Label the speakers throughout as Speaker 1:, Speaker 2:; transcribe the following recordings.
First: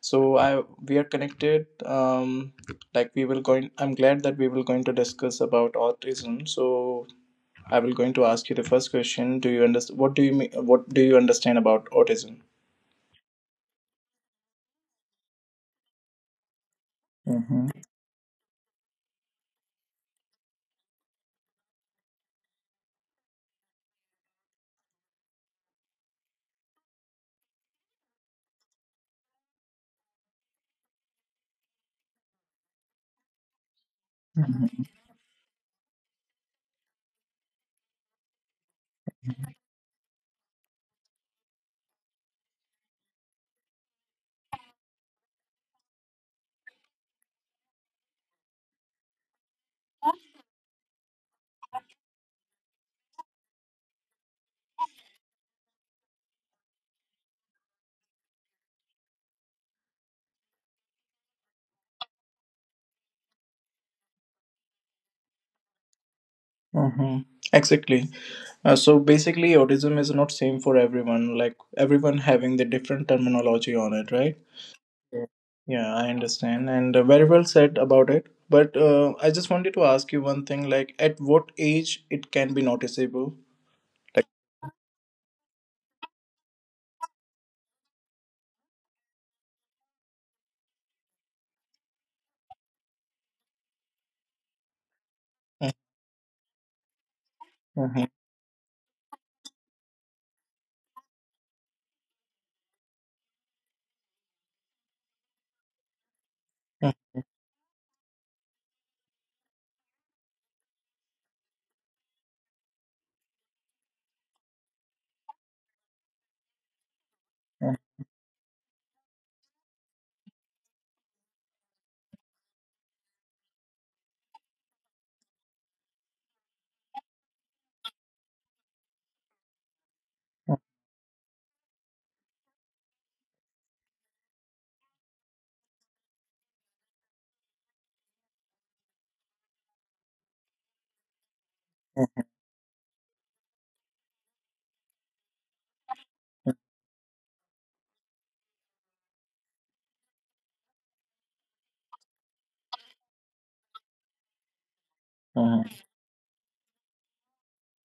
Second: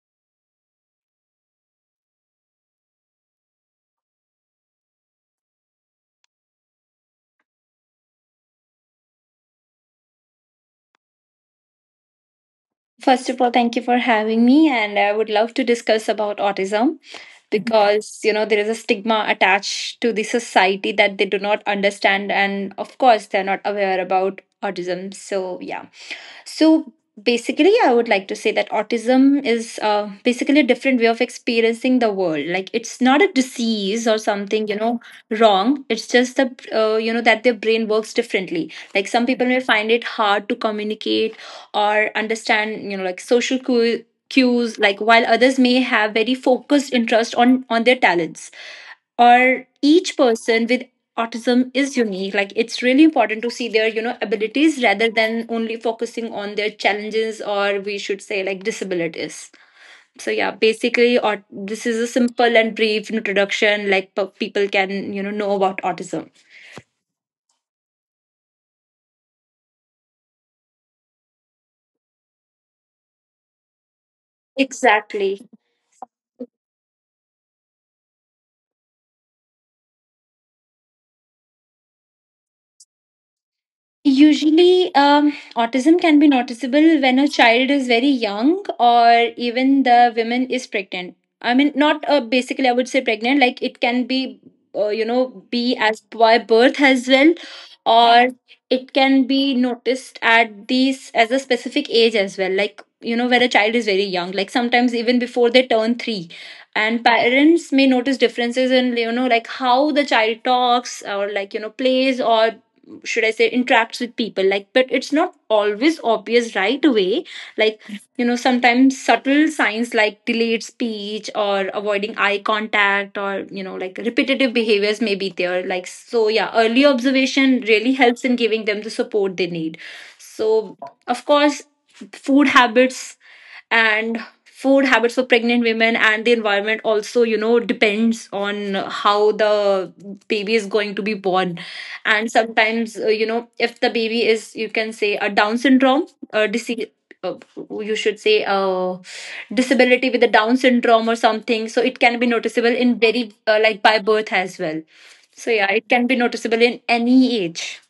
Speaker 1: So I we are connected. Um, like we will going. I'm glad that we will going to discuss about autism. So I will going to ask you the first question. Do you understand? What do you mean? What do you understand about autism?
Speaker 2: First of all, thank you for having me, and I would love to discuss about autism
Speaker 1: Mm-hmm.
Speaker 2: because you know there is a stigma attached to the society that they do not understand, and of course they're not aware about autism. So yeah. So basically, I would like to say that autism is basically a different way of experiencing the world. Like it's not a disease or something, you
Speaker 1: Mm-hmm.
Speaker 2: know, wrong. It's just the you know that their brain works differently. Like some people may find it hard to communicate or understand, you know, like cues, like while others may have very focused interest on their talents, or each person with autism is unique. Like it's really important to see their, you know, abilities rather than only focusing on their challenges, or we should say, like, disabilities. So yeah, basically, or this is a simple and brief introduction like people can, you know about autism
Speaker 1: Mm-hmm. Exactly. So basically, autism is not same for everyone. Like everyone having the different terminology on it, right?
Speaker 2: exactly.
Speaker 1: Yeah, I understand, and very well said about it. But I just wanted to ask you one thing: like, at what age it can be noticeable? Like.
Speaker 2: Usually, autism can be noticeable when a child is very young or even the woman is pregnant. I mean, not basically, I would say pregnant, like it can be, you know, be as by birth as well,
Speaker 1: Mhm,
Speaker 2: or it can be noticed at these as a specific age as well, like, you know, when a child is very young, like sometimes even before they turn three.
Speaker 1: mhm,
Speaker 2: And
Speaker 1: mhm,
Speaker 2: parents may notice differences in, you know, like how the child talks, or, like, you know, plays, or should I say interacts with people. Like, but it's not always obvious right away. Like, you know, sometimes subtle signs like delayed speech or avoiding eye contact or, you know, like repetitive behaviors may be there. Like, so yeah, early observation really helps in giving them the support they need. So, of course, food habits food habits for pregnant women and the environment also, you know, depends on how the baby is going to be born.
Speaker 1: mhm,
Speaker 2: And sometimes, you know, if the baby is, you can say, a down syndrome, a disease, uh, you should say a disability with a down syndrome or something, so it can be noticeable in very like by birth as well. So yeah,
Speaker 1: mhm.
Speaker 2: it can be noticeable in any age.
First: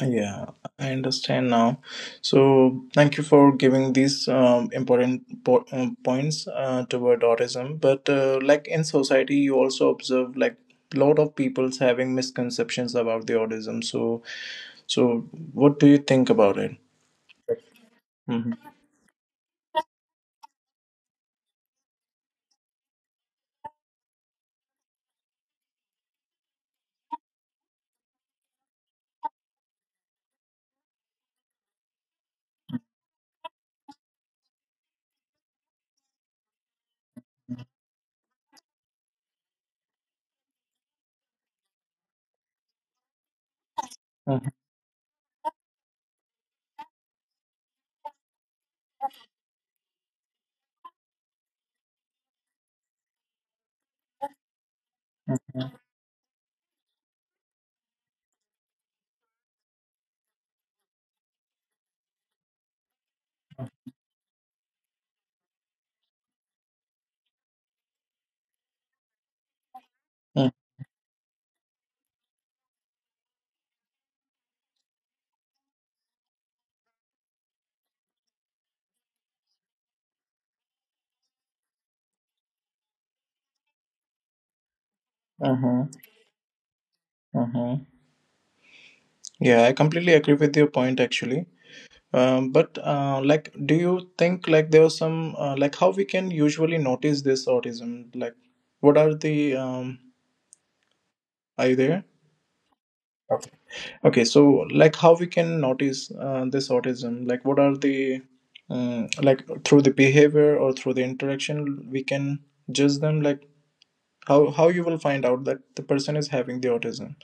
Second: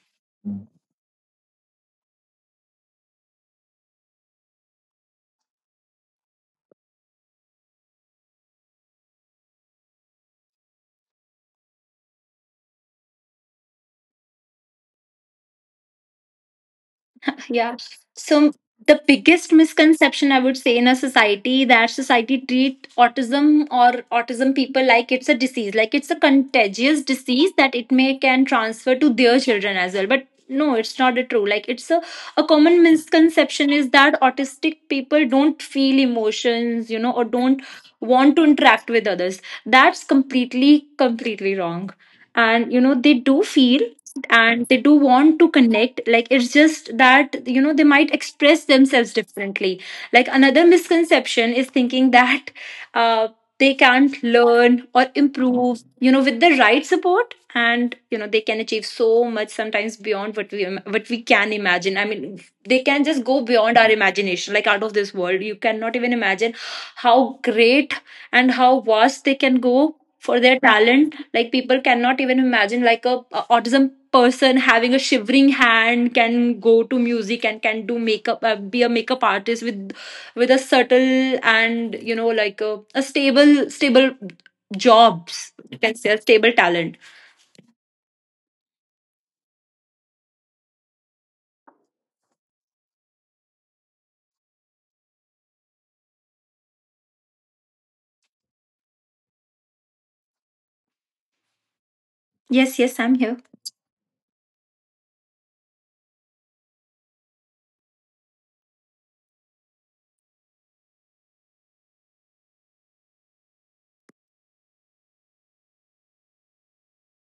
Speaker 1: Yeah, I understand now. So, thank you for giving these important points toward autism. But like in society, you also observe like lot of people's having misconceptions about the autism. So what do you think about it?
Speaker 2: Yeah. So the biggest misconception, I would say, in a society, that society treat autism or autism people like it's a disease, like it's a contagious disease that it may can transfer to their children as well. But no, it's not a true. Like it's a common misconception is that autistic people don't feel emotions, you know, or don't want to interact with others. That's completely, completely wrong. And you know, they do feel connect,
Speaker 1: Mm-hmm.
Speaker 2: and they do want to connect. Like, it's just that, you know, they might express themselves differently, like another misconception is thinking that uh, they can't learn or
Speaker 1: Mm-hmm.
Speaker 2: improve, you know. With the right support, and you know, they can achieve so much, sometimes beyond what we can imagine. I mean, they can just go beyond our imagination, like out of this world. You cannot even imagine how great and how vast they can go for their talent. Like people cannot even imagine like a autism person having a shivering hand can go to music and can do makeup, be a makeup artist with a subtle and, you know, like a stable stable jobs, you
Speaker 1: Mm-hmm.
Speaker 2: can say, a stable talent.
Speaker 1: Mm-hmm. Yeah, I completely agree with your point actually. But like, do you think like there was some like how we can usually notice this autism? Like, what are the? Are you there?
Speaker 2: Yes, yes, I'm here.
Speaker 1: Okay. Okay. So, like, how we can notice this autism? Like, what are the like through the behavior or through the interaction we can judge them? Like, how you will find out that the person is having the autism?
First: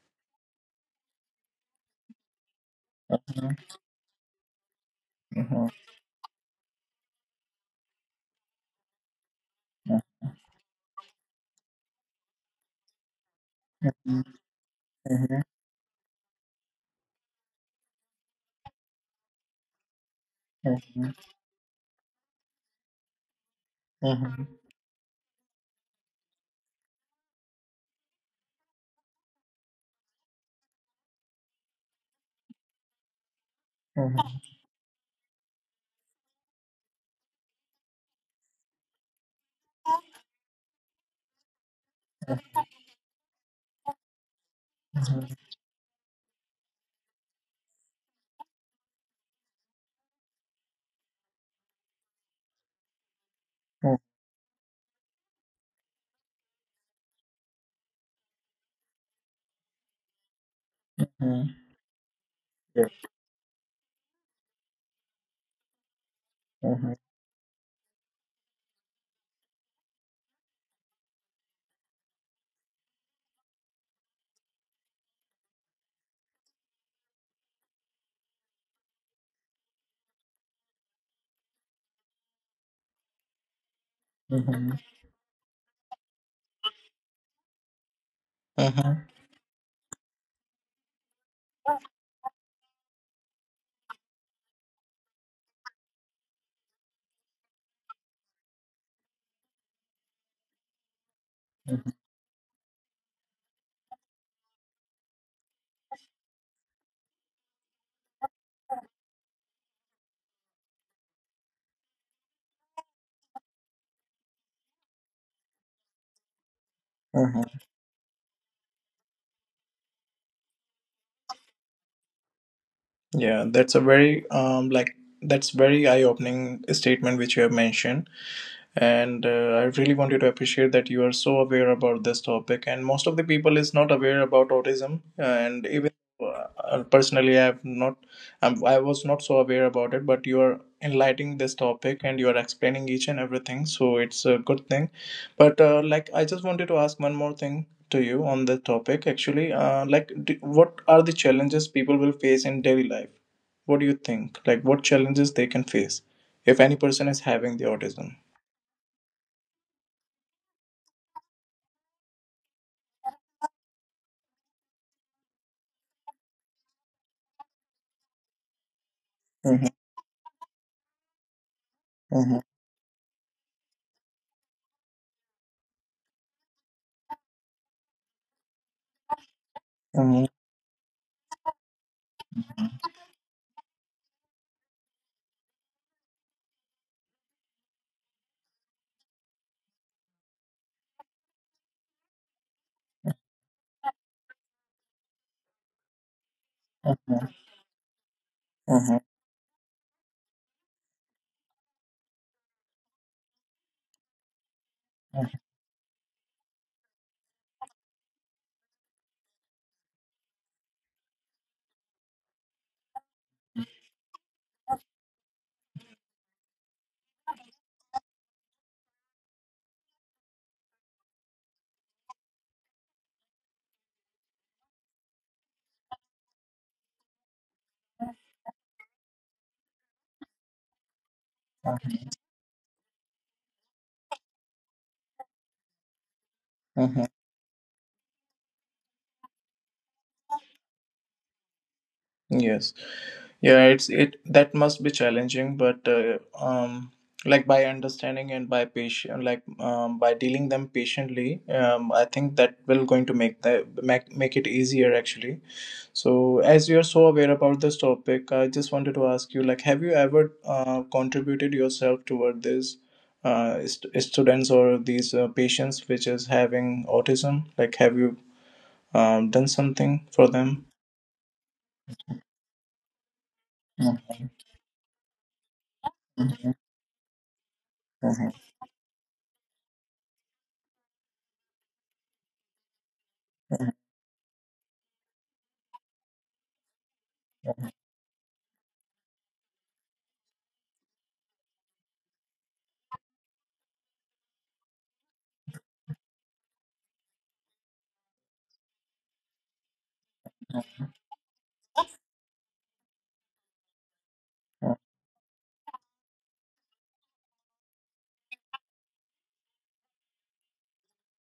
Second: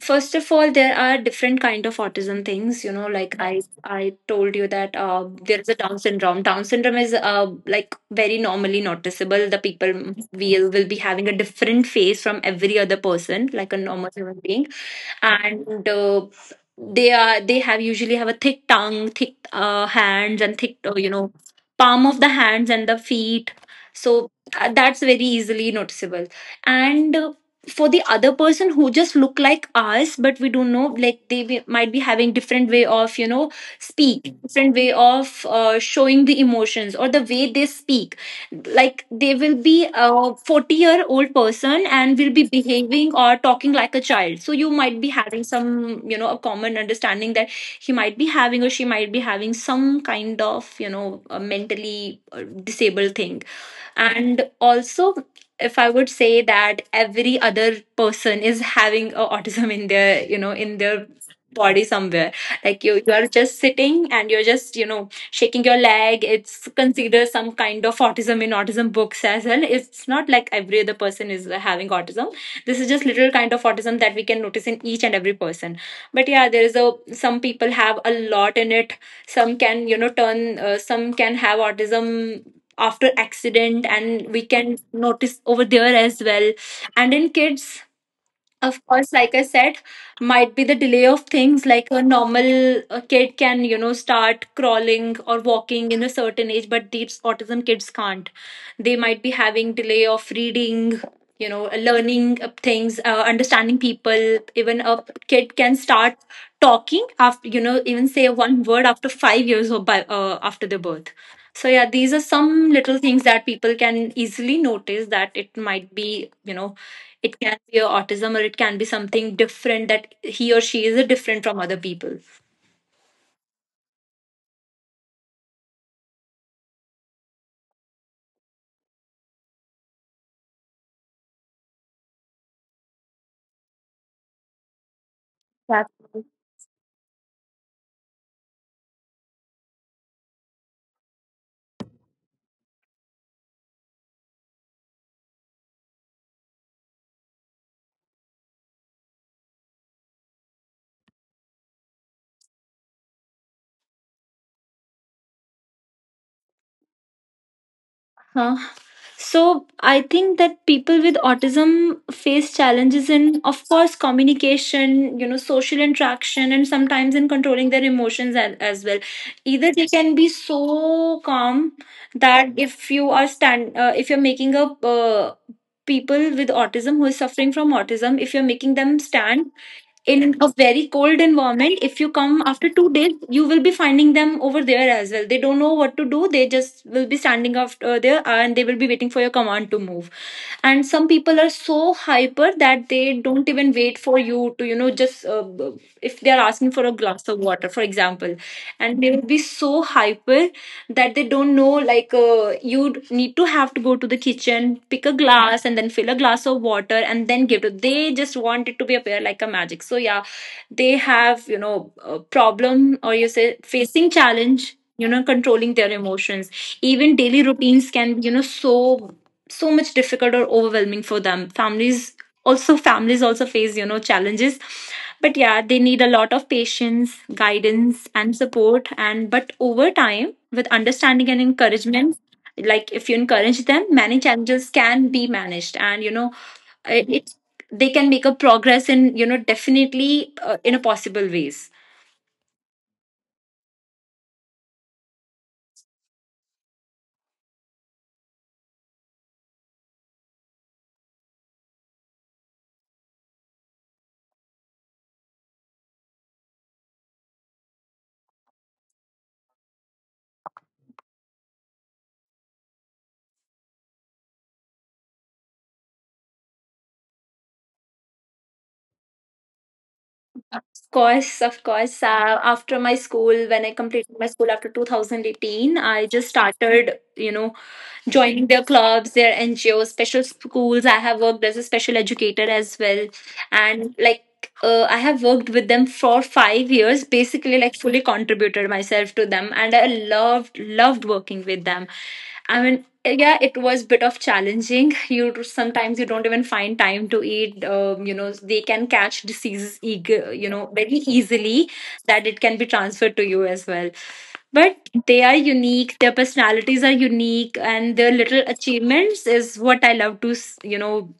Speaker 2: First of all, there are different kind of autism things, you know, like
Speaker 1: Mm-hmm.
Speaker 2: I told you that, there
Speaker 1: Mm-hmm.
Speaker 2: is a down syndrome. Down syndrome is, like, very normally noticeable. The people will be having a different face from every other person, like a normal
Speaker 1: Mm-hmm.
Speaker 2: human being.
Speaker 1: Mhm,
Speaker 2: And they are they have usually have a thick tongue, thick hands, and thick, you
Speaker 1: mhm,
Speaker 2: know, palm of the hands and the feet. So
Speaker 1: mhm,
Speaker 2: that's very easily noticeable. And for the other person who just look like us, but we don't know, like they might be having different way of, you know,
Speaker 1: mhm,
Speaker 2: speak, different way of, showing the emotions or the way they speak. Like they will be a 40-year-old person and will be behaving or talking like a child. So you might be
Speaker 1: mhm,
Speaker 2: having some, you know, a common understanding that he might be having or she might be having some kind of, you know, a mentally disabled thing. And also, if I would say that every other person is having a autism in their, you know, in their
Speaker 1: mhm.
Speaker 2: body somewhere. Like
Speaker 1: Yeah.
Speaker 2: you are just sitting and you're just, you know, shaking your leg. It's
Speaker 1: Mhm,
Speaker 2: considered some kind of autism in autism books as well. It's not like every other person is having autism. This is just little kind of autism that we can notice in each and every person. But yeah, there is a some people have a lot in it. Some can, you know, turn some can have autism after accident, and we
Speaker 1: mhm,
Speaker 2: can notice over there as well. And in kids, of
Speaker 1: mhm,
Speaker 2: course, like I said, might be the delay of things. Like a normal kid can, you know, start crawling or walking in a certain age, but these autism kids can't. They might be having delay of reading, you know,
Speaker 1: mhm,
Speaker 2: learning of things, understanding people. Even a kid can start talking after, you know, even say one word after 5 years, or by, after their birth. So yeah, these are some little things that people can easily notice that it might be, you know, it can
Speaker 1: mhm.
Speaker 2: be a autism, or it can be something different, that he or she is different from other people.
Speaker 1: Yeah, that's a very like that's very eye-opening statement which you have mentioned. And I really want you to appreciate that you are so aware about this topic, and most of the people is not aware about autism. And
Speaker 2: That's
Speaker 1: even
Speaker 2: right.
Speaker 1: personally I have not. I was not so aware about it, but you are enlightening this topic and you are explaining each and everything, so it's a good thing. But like, I just wanted to ask one more thing to you on the topic, actually. Like, d what are the challenges people will face in daily life? What do you think, like what challenges they can face if any person is having the autism?
Speaker 2: Huh. So I think that people with autism face challenges in, of course, communication, you know, social interaction, and sometimes in controlling their emotions as well. Either they can be so calm
Speaker 1: Mhm.
Speaker 2: that if you are if you're making a people with autism who is suffering from autism, if you're making them stand in a very cold environment, if you come after 2 days, you will be finding them over there as well. They don't know what to do. They just will be standing after there, and they will be waiting for your command to move. And some people are so hyper that they don't even wait for you to, you know, just, if they are asking for a glass of water, for example, and they will be so hyper that they don't know, like, you need to have to go to the kitchen, pick a glass, and then fill a glass of water, and then give to. They just want it to be appear like a magic. So yeah, they have, you know, a problem, or you say facing challenge, you know, controlling their emotions. Even daily routines can be, you know, so much difficult or overwhelming for them. Families also face, you know, challenges, but yeah, they need a lot of patience, guidance, and support. And but over time, with understanding and encouragement, like, if you encourage them, many challenges can be managed, and you know, it, it- they can make a progress in, you know, definitely in a possible ways.
Speaker 1: Yes. Yeah, it that must be challenging, but like by understanding and by patient, like by dealing them patiently, I think that will going to make it easier actually. So, as you are so aware about this topic, I just wanted to ask you, like, have you ever contributed yourself toward this students or these patients which is having autism? Like, have you done something for them.
Speaker 2: Of course, of course, after my school, when I completed my
Speaker 1: Mhm,
Speaker 2: school after 2018, I just
Speaker 1: mhm, mhm,
Speaker 2: started, you know, joining their clubs, their NGOs, special schools. I have worked as a special educator as well.
Speaker 1: mhm, mhm,
Speaker 2: And like, I have worked with them for 5 years, basically, like, fully contributed myself to them. And I loved working with them. I mean, yeah, it was a bit of challenging. You sometimes you don't even find time to eat. You know, they can catch diseases, eager, you know, very easily, that it can be transferred to you as well. But they are unique. Their personalities are unique, and their little achievements is what I love to you know,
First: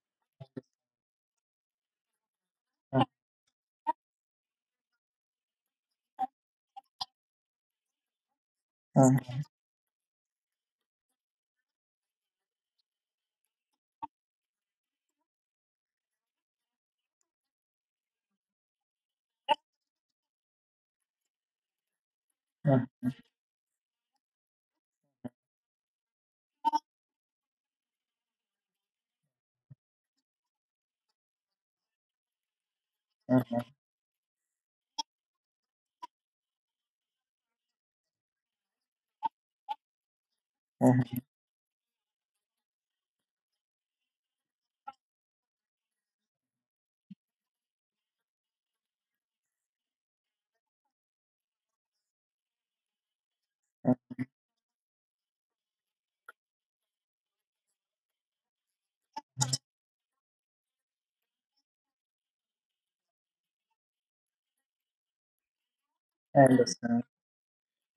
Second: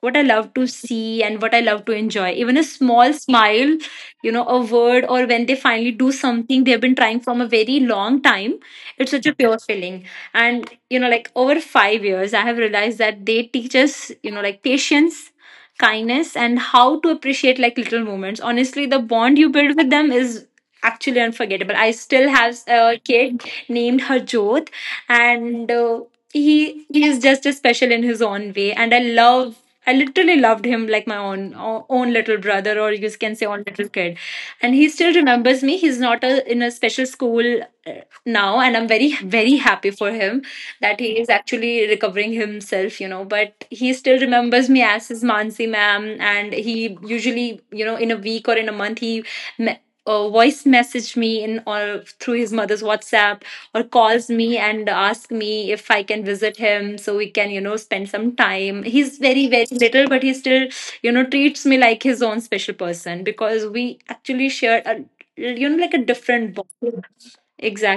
Speaker 2: what I love to see and what I love to enjoy. Even a small smile, you know, a word, or when they finally do something they've been trying from a very long time, it's such a
Speaker 1: mhm,
Speaker 2: pure feeling. And, you know, like over 5 years, I have realized that they teach us, you know, like patience, kindness, and how to appreciate like little moments. Honestly, the bond you build with them is actually unforgettable. I still have a
Speaker 1: mhm,
Speaker 2: kid named Harjot, and he is just as special in his own way, and I literally loved him like my own own little brother, or you can say own
Speaker 1: mhm,
Speaker 2: little kid. And he still remembers me. He's not a, in a special school, uh, now, and I'm very very happy for him that he
Speaker 1: mhm.
Speaker 2: is actually recovering himself. You know, but he still remembers me as his Mansi ma'am, and he usually in a week or in a month he m- voice message me in or through his mother's WhatsApp or
Speaker 1: Mhm.
Speaker 2: calls me and asks me if I can visit him so we can spend some time. He's very very little, but he still treats me like his own special person because we actually share a like a
Speaker 1: I
Speaker 2: different
Speaker 1: understand.
Speaker 2: bond.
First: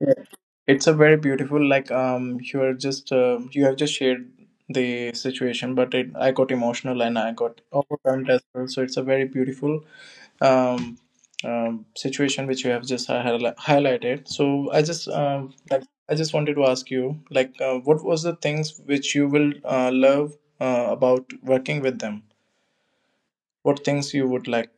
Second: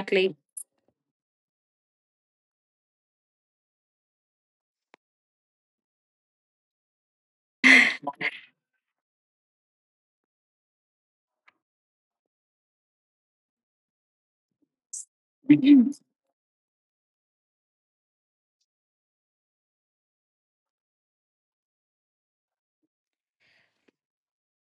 Speaker 1: Yeah. It's a very beautiful, like, you have just shared the situation, but I got emotional and I got overwhelmed as well. So it's a very beautiful um, situation which you have just highlighted. So I just
Speaker 2: Mhm.
Speaker 1: wanted to ask you, like, what was the things which you will love about working with them? What things you would like?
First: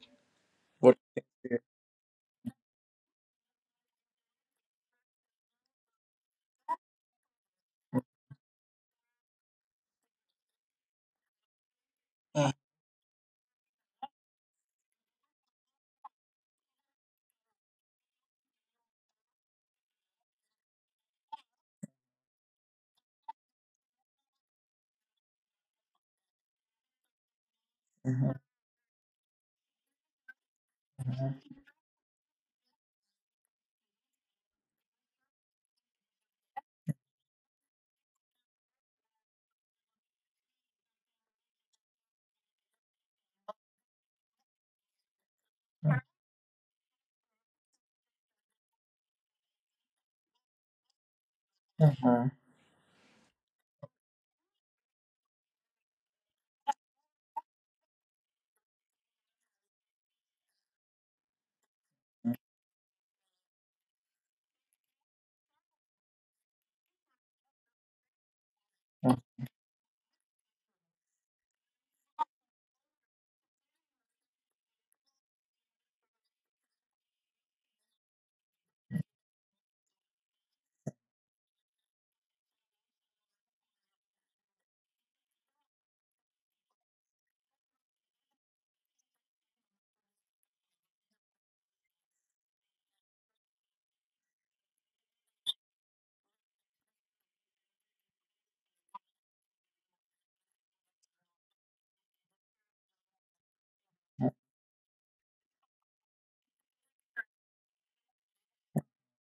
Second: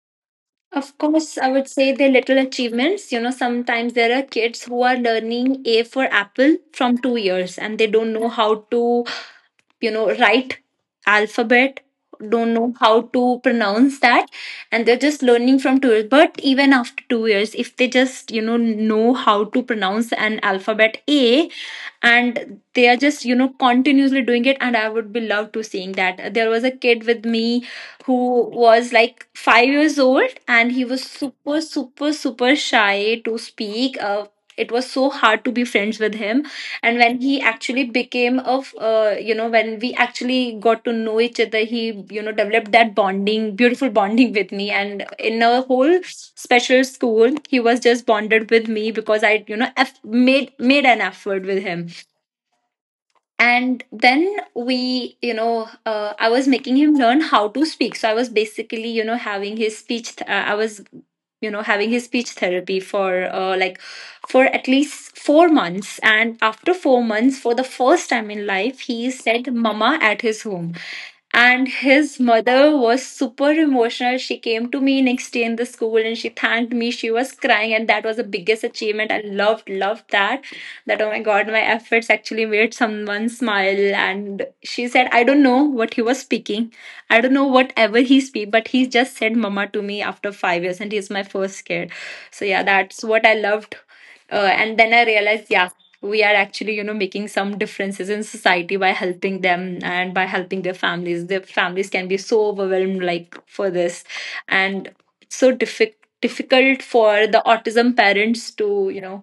Speaker 2: Of
Speaker 1: What things
Speaker 2: course, I
Speaker 1: you.
Speaker 2: would say the little achievements. You know, sometimes there are kids who are learning A for apple from 2 years and they don't know how to, you know, right, alphabet, don't know how to pronounce that, and they're just learning from tourists. But even after 2 years, if they just know how to pronounce an alphabet A and they are just continuously doing it. And I would be loved to seeing that. There was a kid with me who
Speaker 1: Mhm,
Speaker 2: was like 5 years old and he was
Speaker 1: mhm,
Speaker 2: super super super shy to speak. It was so hard to be friends with him. And when he actually became of you know, when we actually got to know each other, he developed that bonding, beautiful bonding with me, and in a whole special school he was just bonded with me because I made an effort with him.
Speaker 1: mhm,
Speaker 2: And then we I was making him learn how to speak, so I was basically having his I was having his speech therapy for like for at least 4 months. And after 4 months, for the first time in life, he
Speaker 1: mhm,
Speaker 2: said mama at his home. And his mother was super emotional. She came to me next day in the school and she thanked me. She was crying, and that was the biggest achievement. I loved that, that, oh my god, my efforts actually made someone smile. And she said, I don't know what he was speaking, I don't know whatever he speak, but he just said mama to me after 5 years and he's my first kid. So yeah, that's what I loved. And then I realized, yeah, we are actually making some differences in society by helping them and by helping their families. Their families can be so overwhelmed like for this. And it's so difficult for the autism parents to you know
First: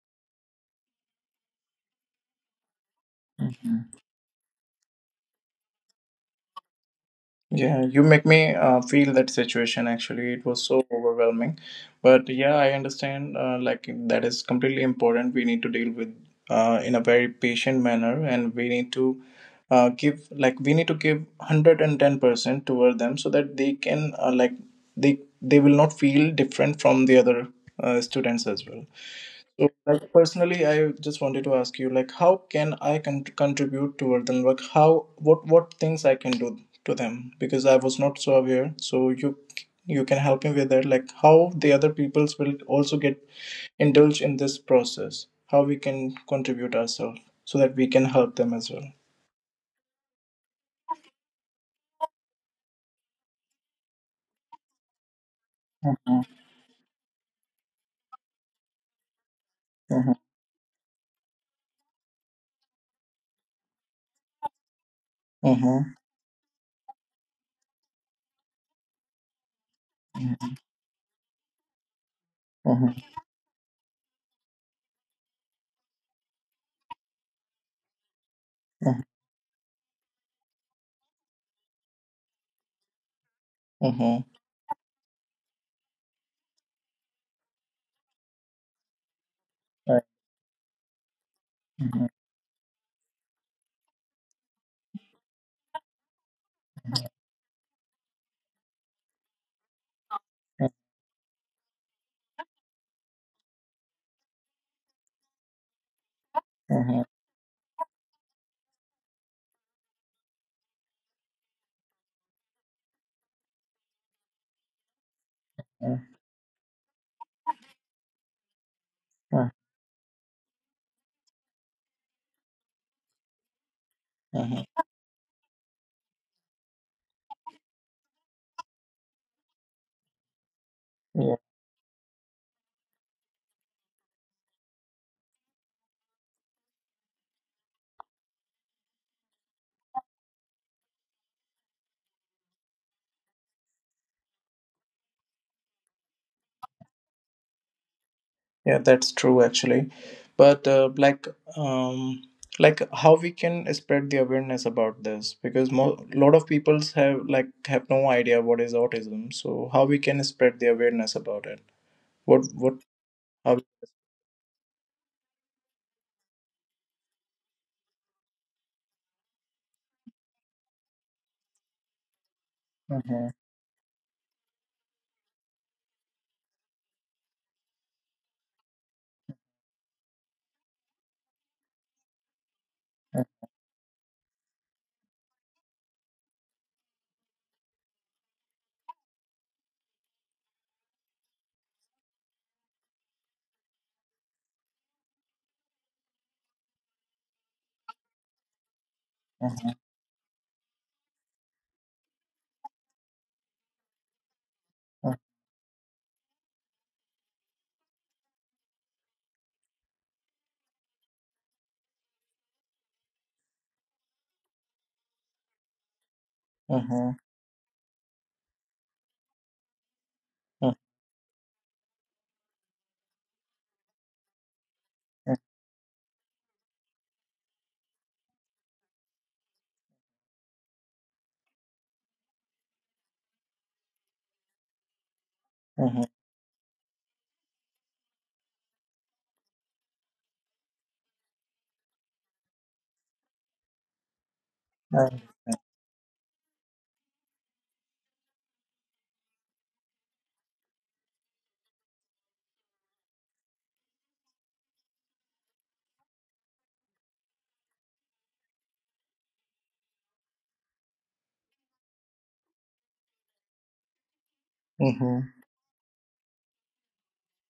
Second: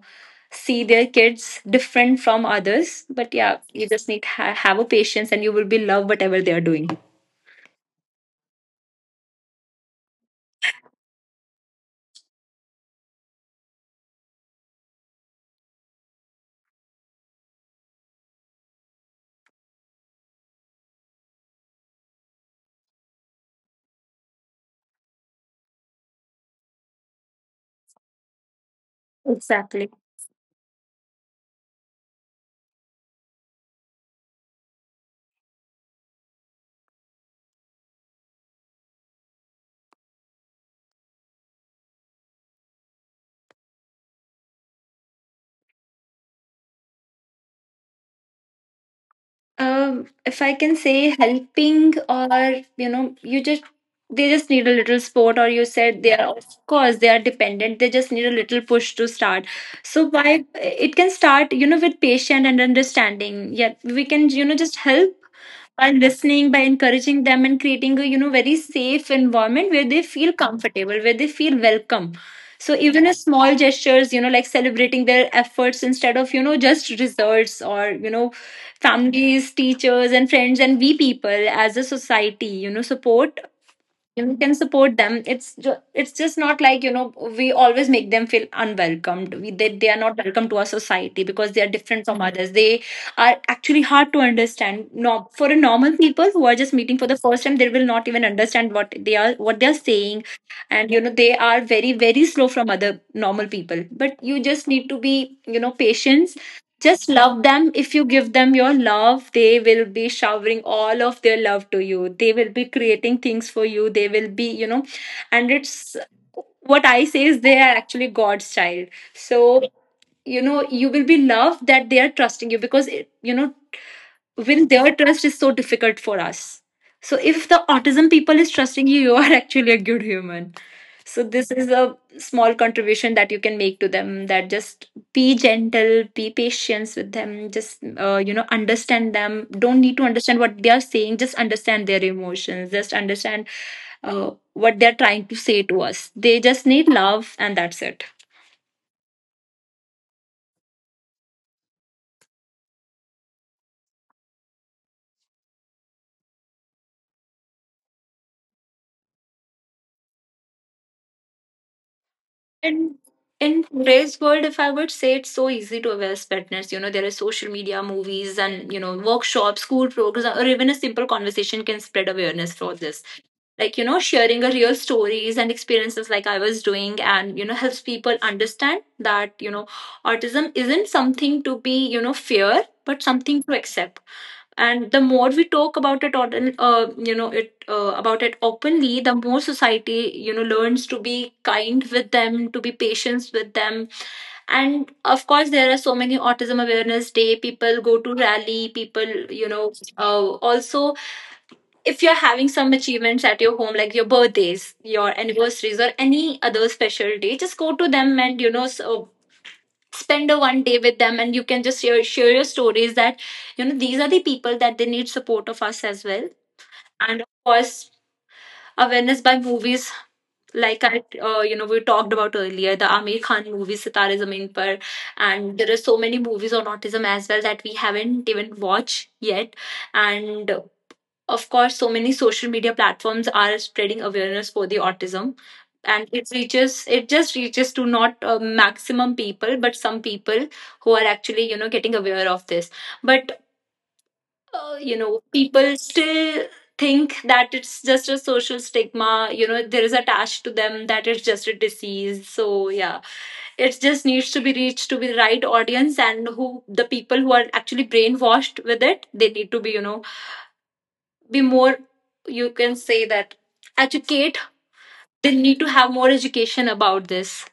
Speaker 2: see their kids different from others. But yeah, you
Speaker 1: mhm.
Speaker 2: just need to have a patience and you will be love whatever they are doing.
Speaker 1: Yeah, you make me feel that situation actually. It was so overwhelming. But yeah, I understand like that is completely important. We need to deal with in a very patient manner, and we need to give 110% toward them so that they can like they will not feel different from the other students as well. So,
Speaker 2: Exactly.
Speaker 1: like, personally, I just wanted to ask you, like, how can I contribute toward them? Like, how what things I can do to them? Because I was not so aware. So you can help me with that. Like, how the other peoples will also get indulged in this process. How we can contribute ourselves so that we can help them as well.
Speaker 2: If I can say helping or you know, you just, they just need a little support. Or you said they
Speaker 1: Mhm,
Speaker 2: are, of course they are dependent, they just need a little push to start. So
Speaker 1: mhm,
Speaker 2: why it can start, you know, with patience and understanding. Yeah, we can just help by
Speaker 1: mhm,
Speaker 2: listening, by encouraging them, and creating a very safe environment where they feel comfortable, where they feel welcome. So
Speaker 1: mhm,
Speaker 2: even a small gestures, you know, like celebrating their efforts instead of just results or you know,
Speaker 1: mhm,
Speaker 2: families, teachers, and friends, and we people as a society, you know, support,
Speaker 1: mhm, mhm,
Speaker 2: you can support them. It's just not like, you know, we always make them feel unwelcomed. They are
Speaker 1: right,
Speaker 2: not welcome to our society because they are different
Speaker 1: mhm,
Speaker 2: from others. They are actually hard to understand. No, for a normal people who are just meeting for the first time, they will not even understand what they are saying. And you know they are very very slow from other normal people. But you just need to be patient,
Speaker 1: mhm,
Speaker 2: just love them. If you give them your love, they will be showering all of their love to you. They will be creating things for you. They will be, you know, and it's
Speaker 1: mhm,
Speaker 2: what I say is, they are actually God's child. So, you know, you will be loved that they are trusting you, because, it, you know,
Speaker 1: mhm,
Speaker 2: when their trust is so difficult for us. So if the autism people is trusting you, you are actually a good human. So
Speaker 1: mhm.
Speaker 2: this is a small contribution that you can make to them. That just be gentle, be patient with them. Just you know, understand them. Don't need to understand what they are saying. Just understand their emotions. Just understand what they're trying to say to us. They just need love, and that's it.
Speaker 1: Yeah, that's true actually. But like, um, like, how we can spread the awareness about this, because lot of peoples have no idea what is autism. So how we can spread the awareness about it? What
Speaker 2: And
Speaker 1: how
Speaker 2: in
Speaker 1: we.
Speaker 2: today's world, if I would say, it's so easy to awareness fitness. You know, there are social media, movies, and you know, workshops, school programs, or even a simple conversation can spread awareness for this.
Speaker 1: Mhm,
Speaker 2: Like, you know, sharing a real stories and experiences like I was doing, and you know, helps people understand that, you know, autism isn't something to be, you know, fear, but something to accept. And the more we talk about it on you know it about it openly, the more society, you know, learns to be kind with them, to be patient with them. And of course, there are so many autism awareness day, people go to rally, people, you know,
Speaker 1: mhm,
Speaker 2: also if you're having some achievements at your home, like your birthdays, your anniversaries, or any other special day, just go to them. And you know, spend a one day with them, and you can just share your stories that, you know, these are the people that they need support of us as well.
Speaker 1: mhm,
Speaker 2: And of course, awareness by movies,
Speaker 1: mhm,
Speaker 2: like I you know, we talked about earlier, the Amir Khan movie Sitare Zameen Par.
Speaker 1: mhm,
Speaker 2: And there are so many movies on autism as well that we haven't even watched yet. And of course, so many social media platforms are spreading awareness for the autism.
Speaker 1: mhm, mhm,
Speaker 2: And it just reaches to not maximum people but some people who are actually, you know, getting aware of this. But you know,
Speaker 1: mhm,
Speaker 2: people still think that it's just a social stigma, you know, there is attached to them, that it's just a disease. So yeah, it just needs to be reached to be the right audience. And who the people who are actually brainwashed with it, they need to be, you know, be more, you can say that, educate.
Speaker 1: mhm.
Speaker 2: They need to have more education about this.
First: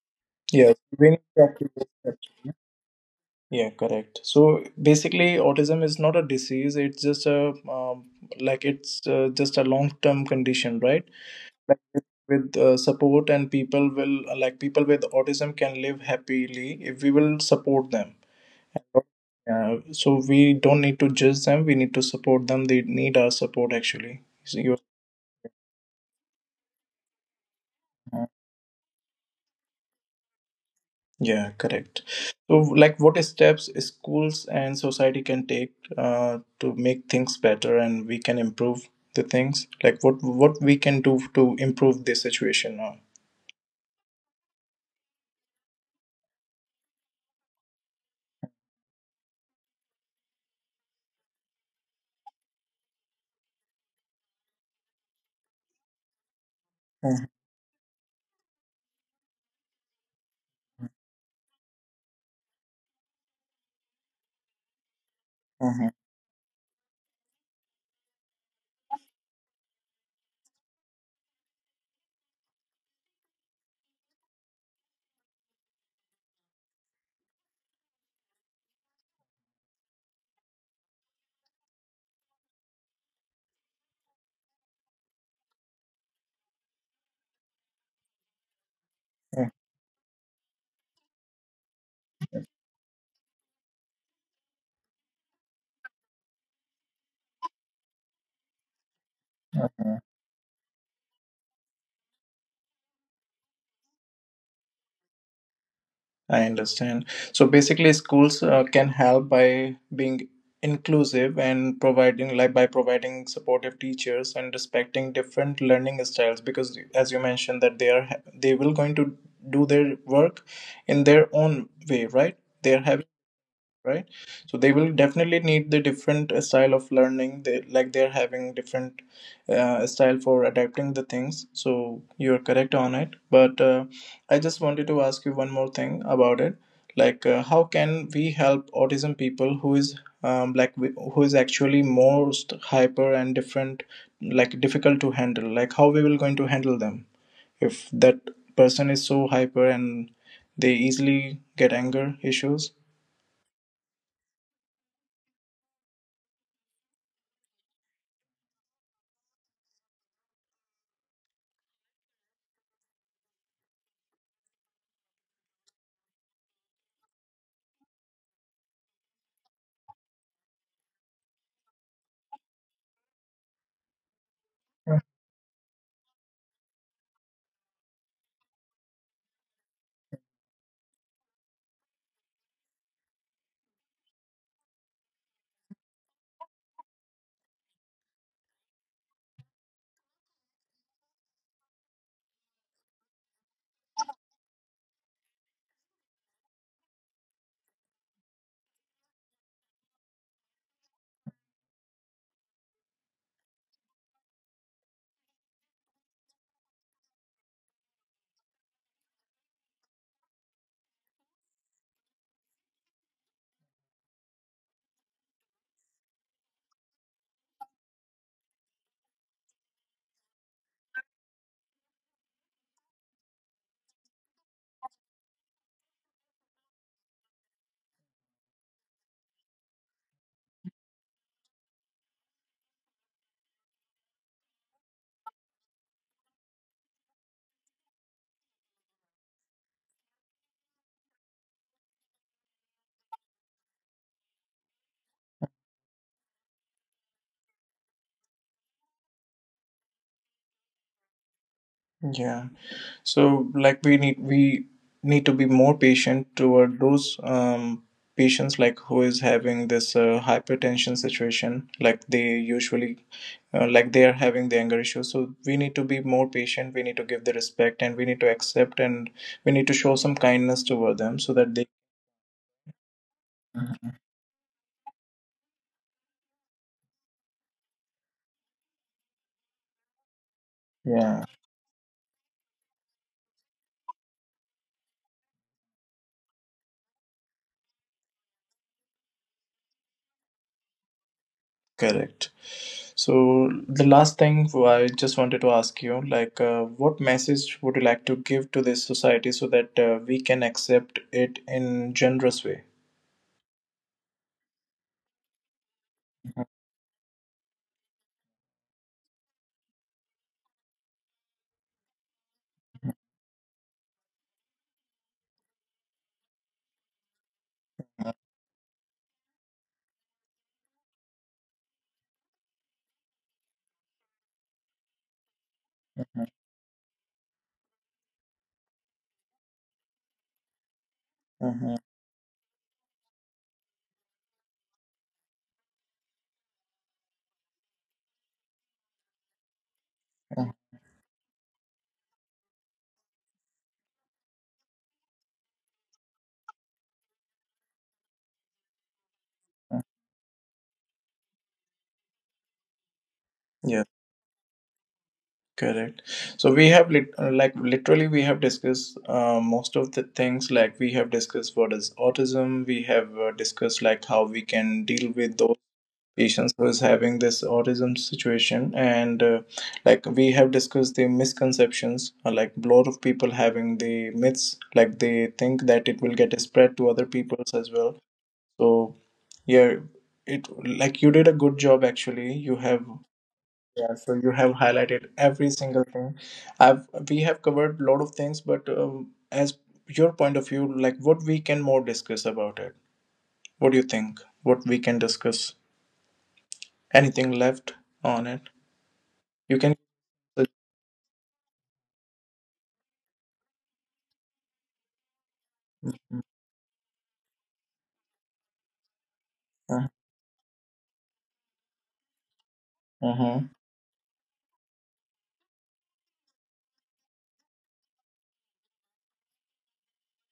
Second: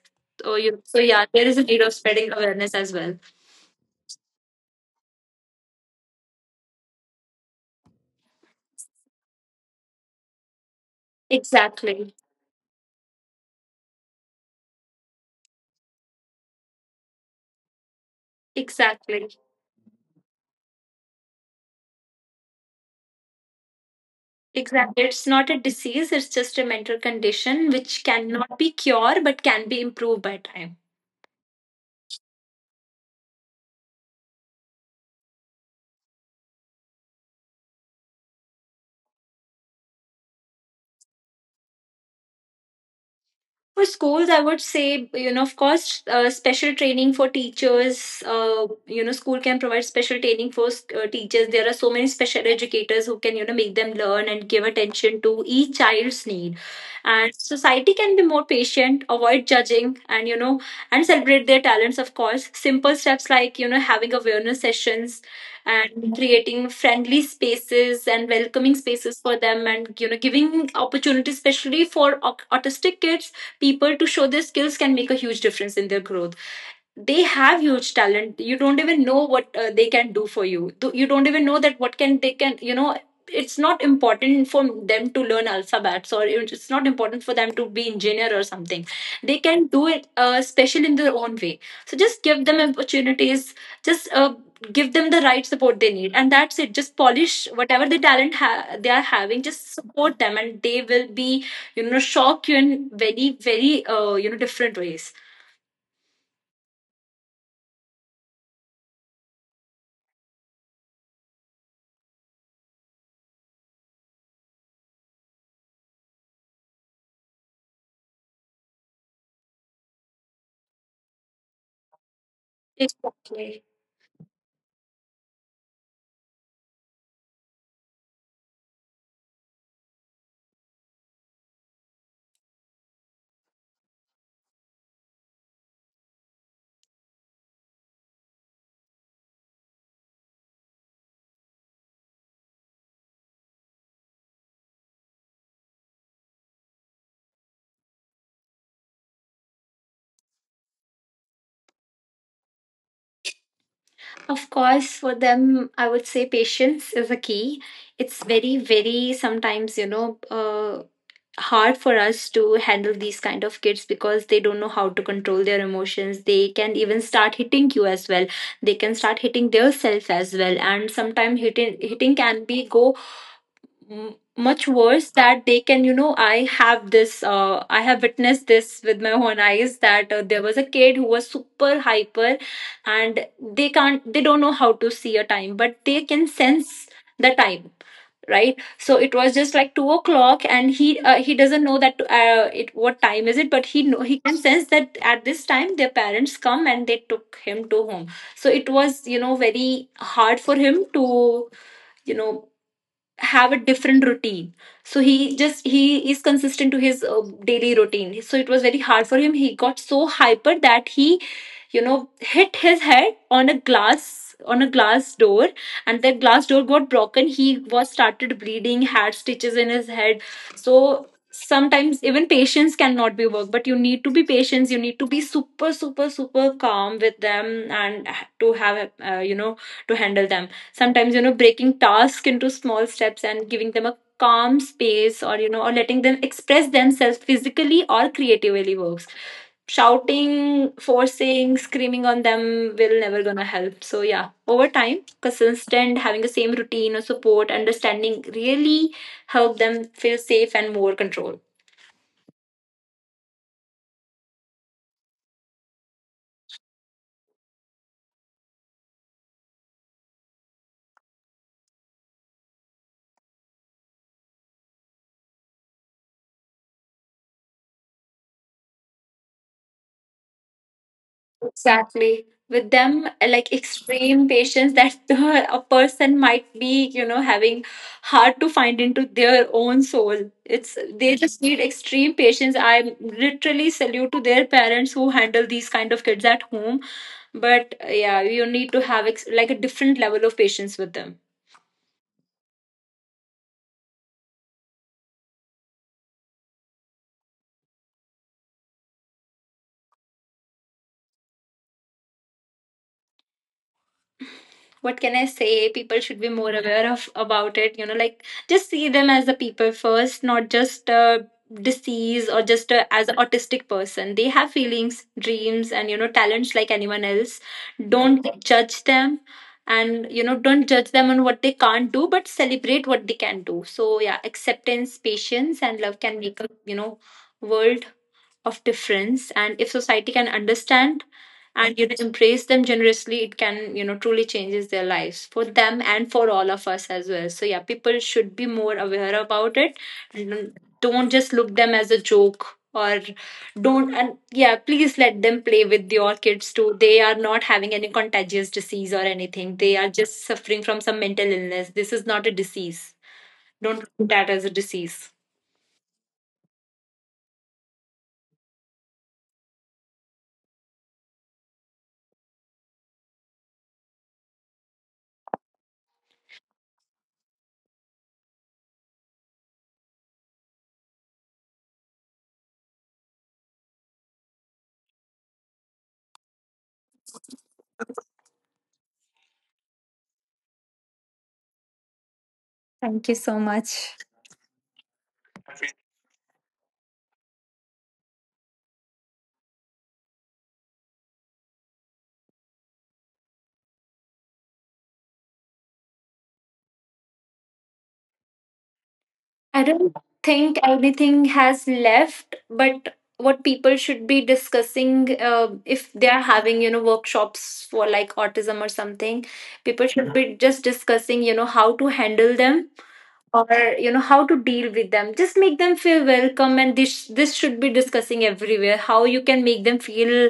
Speaker 1: Yes,
Speaker 2: So
Speaker 1: we need
Speaker 2: yeah,
Speaker 1: to
Speaker 2: there is a need
Speaker 1: activate
Speaker 2: of
Speaker 1: that.
Speaker 2: spreading awareness as well.
Speaker 1: Yeah, correct. So basically, autism is not a disease. It's just a um, like it's just a long-term condition, right? Like
Speaker 2: exactly
Speaker 1: with support, and people will like people with autism can live happily if we will support them.
Speaker 2: exactly
Speaker 1: So we don't need to judge them, we need to support them, they need our support actually, so you.
Speaker 2: exactly. It's not a disease, it's just a mental condition which
Speaker 1: uh,
Speaker 2: cannot be cured but can be improved by time.
Speaker 1: yeah correct. So, like, what steps schools and society can take to make things better and we can improve the things, like, what we can do to improve this situation now?
Speaker 2: For schools, I would say, you know, of course, special training for teachers. You know, school can provide special training for teachers. There are so many special educators who can, you know, make them learn and give attention to each child's need.
Speaker 1: Mhm,
Speaker 2: And society can be more patient, avoid judging, and, you know, and celebrate their talents, of course. Simple steps like, you know, having awareness sessions
Speaker 1: mhm,
Speaker 2: and creating friendly spaces and welcoming spaces for them, and, you know, giving opportunities, especially for autistic kids, people to show their skills can make a huge difference in their growth. They have huge talent. You don't even know what they can do for you. You don't even know that what can they can, you know, it's not important for them to learn alphabets, or it's not important for them to be engineer or something. They
Speaker 1: mhm,
Speaker 2: can do it special in their own way. So just give them opportunities. Just give them the right support they need, and that's it. Just polish whatever the talent they are having. Just
Speaker 1: mhm.
Speaker 2: support them and they will be, you know, shock you in very very you know, different ways.
Speaker 1: I understand. So basically, schools can help by being inclusive and providing, like, by providing supportive teachers and respecting different learning styles. Because, as you mentioned, that they will going to do their work in their own way, right? They are
Speaker 2: Exactly.
Speaker 1: right, so they will definitely need the different style of learning, they're having different style for adapting the things, so you're correct on it. But I just wanted to ask you one more thing about it, like how can we help autism people who is who is actually most hyper and different, like difficult to handle, like how we will going to handle them if that person is so hyper and they easily get anger issues?
Speaker 2: Of course, for them, I would say patience is a key. It's very, very sometimes, you know, hard for us to handle these kind of kids because they don't know how to control their emotions. They can even start hitting you as well. They can start hitting their self as well. And sometimes hitting can be much worse that they can, you know, I have witnessed this with my own eyes that there was a kid who was super hyper, and they don't know how to see a time, but they can sense the time, right? So it was just like 2 o'clock, and he doesn't know that it what time is it, but he know he can sense that at this time their parents come and they took him to home. So it was, you know, very hard for him to, you know, have a different routine. So he is consistent to his daily routine, so it was very hard for him. He got so hyper that he, you know, hit his head on a glass door, and that glass door got broken. He was started bleeding, had stitches in his head. So sometimes even patience cannot be worked, but you need to be patient. You need to be super, super, super calm with them, and to have, you know, to handle them. Sometimes, you know, breaking tasks into small steps and giving them a calm space, or, you know, or letting them express themselves physically or creatively works. Shouting, forcing, screaming on them will never gonna help. So yeah, over time, consistent, having the same routine or support, understanding really help them feel safe and more control.
Speaker 1: Yeah. So, like, we need to be more patient toward those patients, like who is having this hypertension situation, like they usually like, they are having the anger issue. So we need to be more patient. We need to give the respect, and we need to accept, and we need to show some kindness toward them so that they.
Speaker 2: Exactly. With them, like extreme patience that the, a person might be, you know, having hard to find into their own soul. It's they
Speaker 1: Yeah.
Speaker 2: just need extreme patience. I literally salute to their parents who handle these kind of kids at home. But yeah, you need to have like a different level of patience with them.
Speaker 1: Correct. So the last thing I just wanted to ask you, like, what message would you like to give to this society so that we can accept it in generous way?
Speaker 2: What can I say? People should be
Speaker 1: Mhm.
Speaker 2: more aware of about it, you know, like just see them as the people first, not just a disease, or just a, as an autistic person. They have feelings, dreams, and, you know, talents like anyone else. Don't judge them, and, you know, don't judge them on what they can't do, but celebrate what they can do. So yeah, acceptance, patience, and love can
Speaker 1: Mhm,
Speaker 2: make a, you know, world of difference. And if society can understand
Speaker 1: mhm,
Speaker 2: and, you know, embrace them generously, it can, you know, truly changes their lives for them and for all of us as well. So yeah, people should be more aware about it,
Speaker 1: mhm,
Speaker 2: and don't just look them as a joke, or don't and yeah, please let them play with your kids too. They are not having any contagious disease or anything. They
Speaker 1: mhm.
Speaker 2: are just suffering from some mental illness. This is not a disease. Don't
Speaker 1: Yeah,
Speaker 2: look at that as a disease.
Speaker 1: correct. So we have lit like literally we have discussed most of the things, like we have discussed what is autism, we have discussed like how we can deal with patients who is having this autism situation, and like we have discussed the misconceptions, like a lot of people having the myths, like they think that it will get spread to other peoples as well, so yeah, it like you did a good job actually. You have.
Speaker 2: Thank you so
Speaker 1: Yeah,
Speaker 2: much.
Speaker 1: so you have highlighted every single thing. I've we have covered a lot of things, but as your point of view, like what we can more discuss about it, what do you think, what we can discuss, anything left on it? You
Speaker 2: I
Speaker 1: can
Speaker 2: don't
Speaker 1: give
Speaker 2: think anything has left, but what people should be discussing, if they
Speaker 1: the
Speaker 2: are having, you know, workshops for like autism or something,
Speaker 1: uh,
Speaker 2: people should be just discussing, you know, how to handle them,
Speaker 1: uh-huh,
Speaker 2: or, you know, how to deal with them. Just make them feel welcome, and this should be discussing everywhere how you can make them feel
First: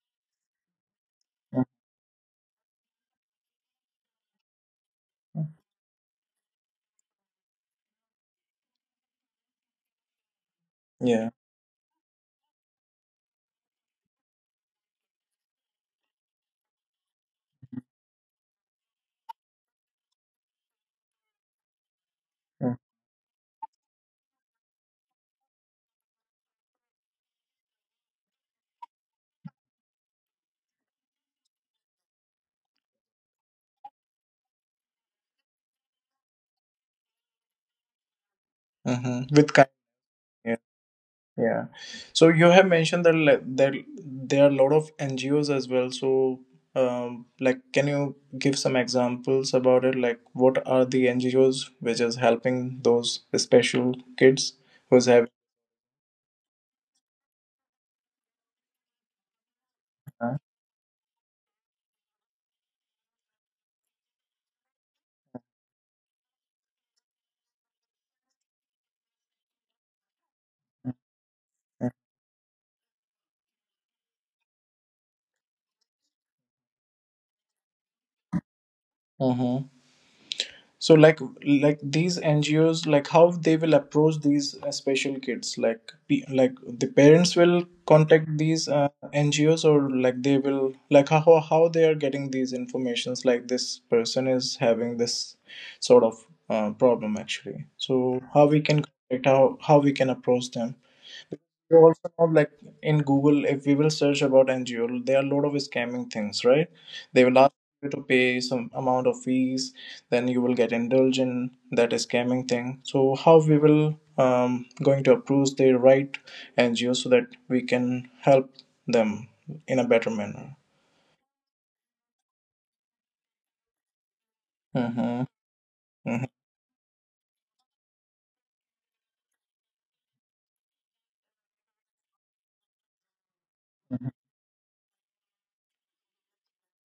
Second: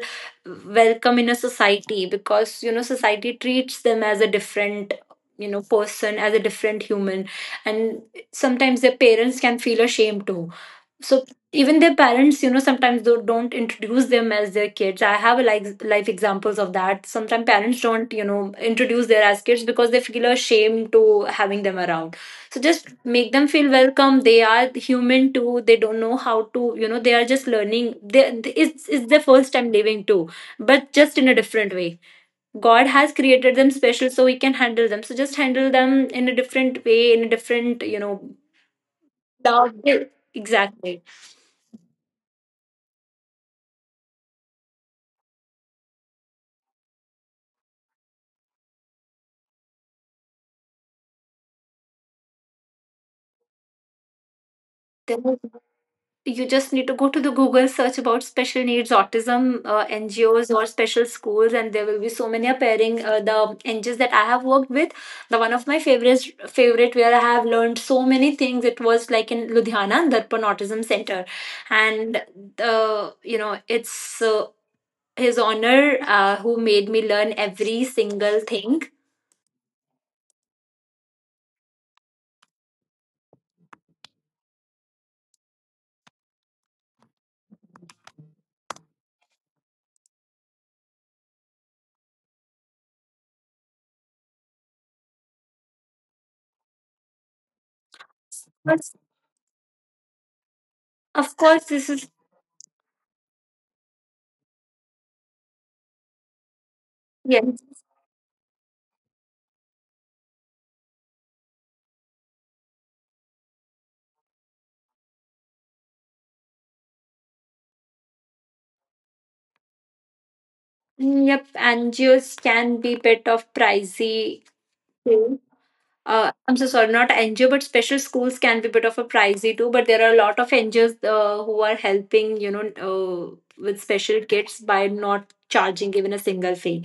Speaker 2: welcome in a
Speaker 1: uh-huh.
Speaker 2: society, because, you know, society treats them as a different, you know, person, as a different human. And sometimes their parents can feel ashamed too. So
Speaker 1: Yeah.
Speaker 2: even their parents, you know, sometimes don't introduce them as their kids. I have a like life examples of that. Sometimes parents don't, you know, introduce their as kids because they feel ashamed to having them around. So
Speaker 1: uh,
Speaker 2: just make them feel welcome. They are human too. They don't know how to, you know, they are just learning. It's their first time living too, but just in a different way. God has created them special so we can handle them. So just handle them in a different way, in a different, you know,
Speaker 1: uh-huh, with kindness.
Speaker 2: love. Exactly.
Speaker 1: Yeah. So you have mentioned that there are a lot of NGOs as well. So, like, can you give some examples about it? Like, what are the NGOs which is helping those special kids who's having?
Speaker 2: You just need to go to the Google, search about special needs autism
Speaker 1: Uh,
Speaker 2: NGOs or special schools, and there will be so many appearing. The NGOs that I have worked with, the one of my favorite where I have learned so many things. It was like in Ludhiana, Darpan Autism Center, and the, you know, it's his honor, who made me learn every single thing.
Speaker 1: uh-huh. So, like these NGOs, like how they will approach these special kids, like like the parents will contact these NGOs, or like they will, like, how they are getting these informations, like this person is having this sort of problem actually. So how we
Speaker 2: But
Speaker 1: can contact, how we can approach them?
Speaker 2: of course,
Speaker 1: You
Speaker 2: this is
Speaker 1: also know, like, in Google, if we will search about NGO there are a lot of scamming things, right? They will
Speaker 2: yes,
Speaker 1: ask you to pay some amount of fees, then you will get indulged in that scamming thing, so how we will going to approve the right NGO so that we can help them in a better manner.
Speaker 2: yep. NGOs can be bit of pricey.
Speaker 1: Mm-hmm. Mm-hmm.
Speaker 2: Uh, I'm so sorry, not NGO, but special schools can be a bit of a pricey too. But there are a lot of NGOs, who are helping, you know, with special kids by not charging even a single fee.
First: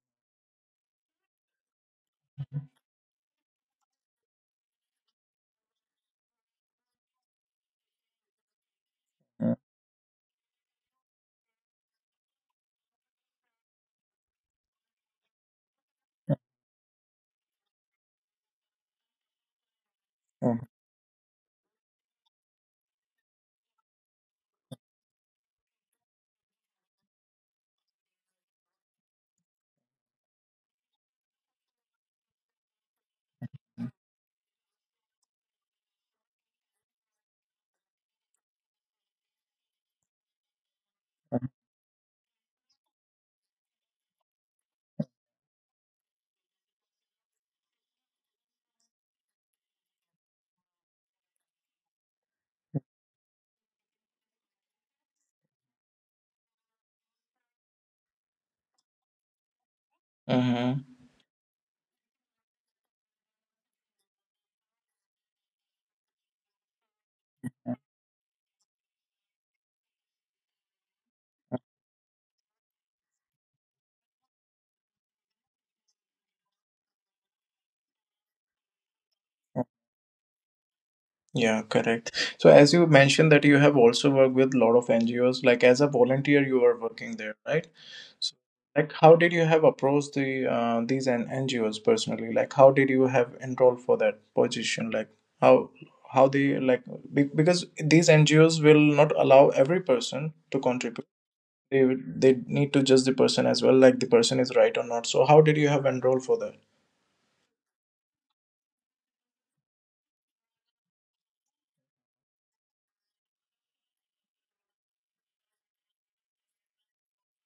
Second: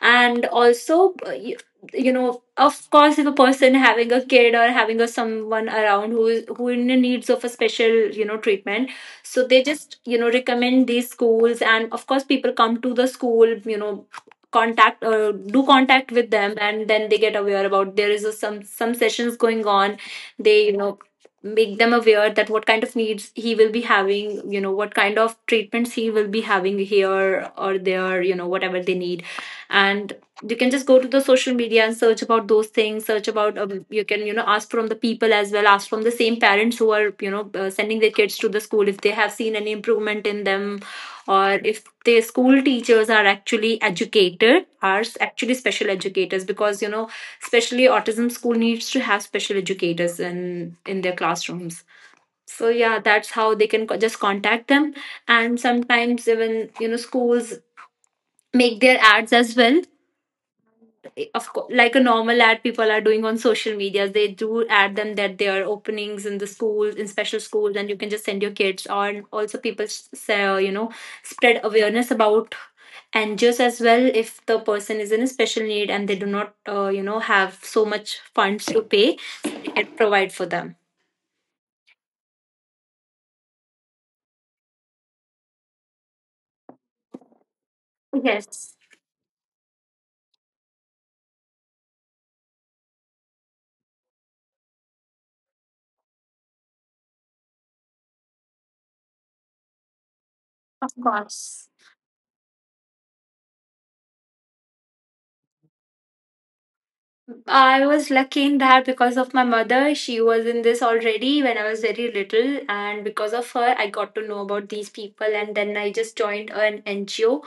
Speaker 2: And also you know, of course, if a person having a kid or having a someone around who is who in the needs of a special, you know, treatment, so they just, you know, recommend these schools. And of course people come to the school, you know, contact, do contact with them, and then they get aware about there is a, some sessions going on.
Speaker 1: Mm-hmm.
Speaker 2: They, you know, make them aware that what kind of needs he will be having, you know, what kind of treatments he will be having here or there, you know, whatever they need. And you can just go to the social media and search about those things, search about, you can, you know, ask from the people as well, ask from the same parents who are, you know, sending their kids to the school if they have seen any improvement in them, or if the school teachers are actually educated, are actually special educators, because, you know, especially autism school needs to have special educators in their classrooms. So yeah, that's how they can just contact them. And sometimes even, you know, schools make their ads as well.
Speaker 1: Mm-hmm.
Speaker 2: Of course, like a normal ad, people are doing on social media, they do add them that there are openings in the schools, in special schools, and you can just send your kids. Or also people say, you know, spread awareness about. And just as well, if the person is in a special need and they do not, you know, have so much funds to pay,
Speaker 1: Mm-hmm.
Speaker 2: it provide for them.
Speaker 1: Yeah, correct. So, as you mentioned that you have also worked with a lot of NGOs, like as a volunteer you are working there, right? So,
Speaker 2: Yes,
Speaker 1: like, how did you have approached the these NGOs personally? Like, how did you have enrolled for that position? Like, how how they, like, be, because these NGOs will not allow every person to
Speaker 2: of
Speaker 1: contribute.
Speaker 2: course.
Speaker 1: They will- they need to judge the person as well, like the person is right or not. So how did you have enrolled for that?
Speaker 2: I was lucky in that because of my mother. She was in this already when I was very little, and because of her, I got to know about these people. And then I just joined an NGO,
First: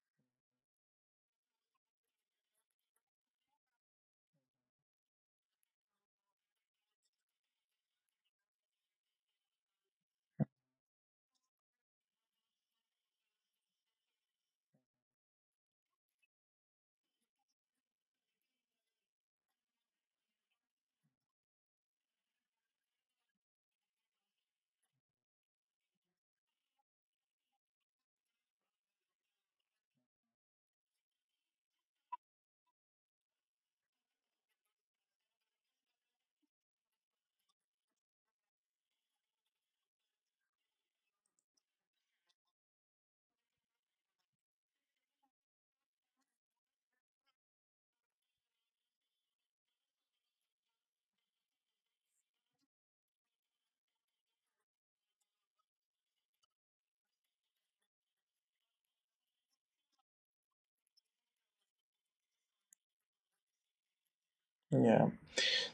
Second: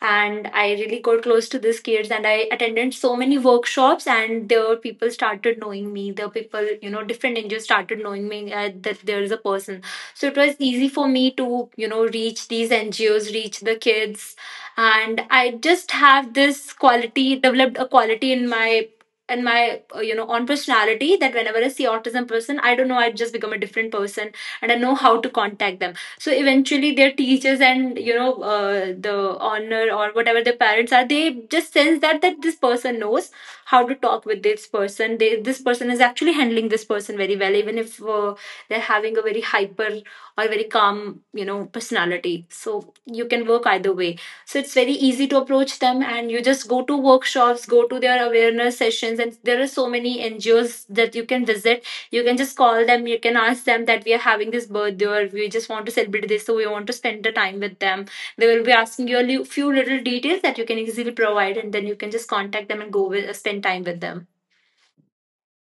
Speaker 2: and I really got close to these kids. And I attended so many workshops, and the people started knowing me. The people, you know, different NGOs started knowing me, that there is a person. So it was easy for me to, you know, reach these NGOs, reach the kids. And I just have this quality, developed a quality in my, and my, you know, on personality, that whenever I see autism person, I don't know, I just become a different person. And I know how to contact them. So eventually their teachers, and, you know, the honor, or whatever their parents are, they just sense that that this person knows how to talk with this person. They this person is actually handling this person very well. Even if they're having a very hyper or very calm, you know, personality, so you can work either way. So it's very easy to approach them, and you just go to workshops, go to their awareness sessions, and there are so many NGOs that you can visit. You can just call them, you can ask them that we are having this birthday, or we just want to celebrate this, so we want to spend the time with them. They will be asking you a few little details that you can easily provide, and then you can just contact them and go with, spend time with them.
Speaker 1: Yeah.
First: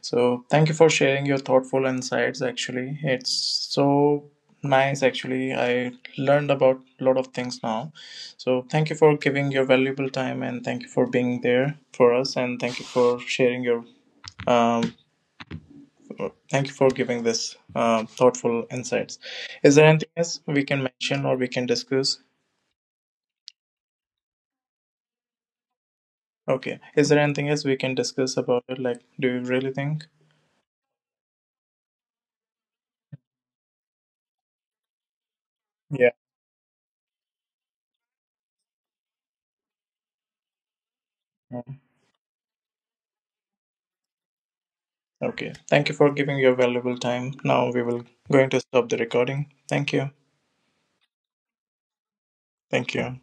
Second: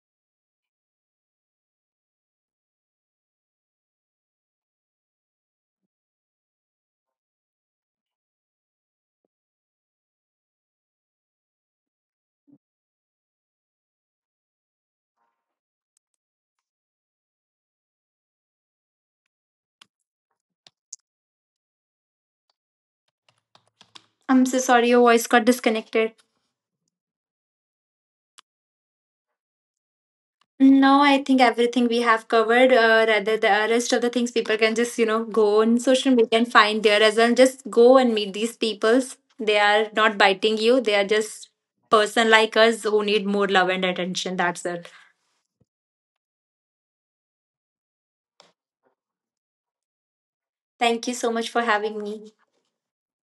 Speaker 1: So thank you for sharing your thoughtful insights. Actually, it's so nice. Actually, I learned about a lot of things now. So thank you for giving your valuable time, and thank you for being there for us, and thank you for sharing your um thank you for giving this thoughtful insights. Is there anything else we can mention or we can discuss?
Speaker 2: I'm so sorry, your voice got disconnected.
Speaker 1: Okay. Is there anything else we can discuss about it? Like, do you really think?
Speaker 2: No, I think everything we have covered. Rather, the rest of the things people can just, you know, go on
Speaker 1: Yeah.
Speaker 2: social media and find there as well. Just go and meet these peoples. They are not biting you. They are just person like us who need more love and attention. That's it.
Speaker 1: Okay. Thank you for giving your valuable time. Now we will going to stop the recording. Thank you.
Speaker 2: Thank you so much for having me.
Speaker 1: Thank you.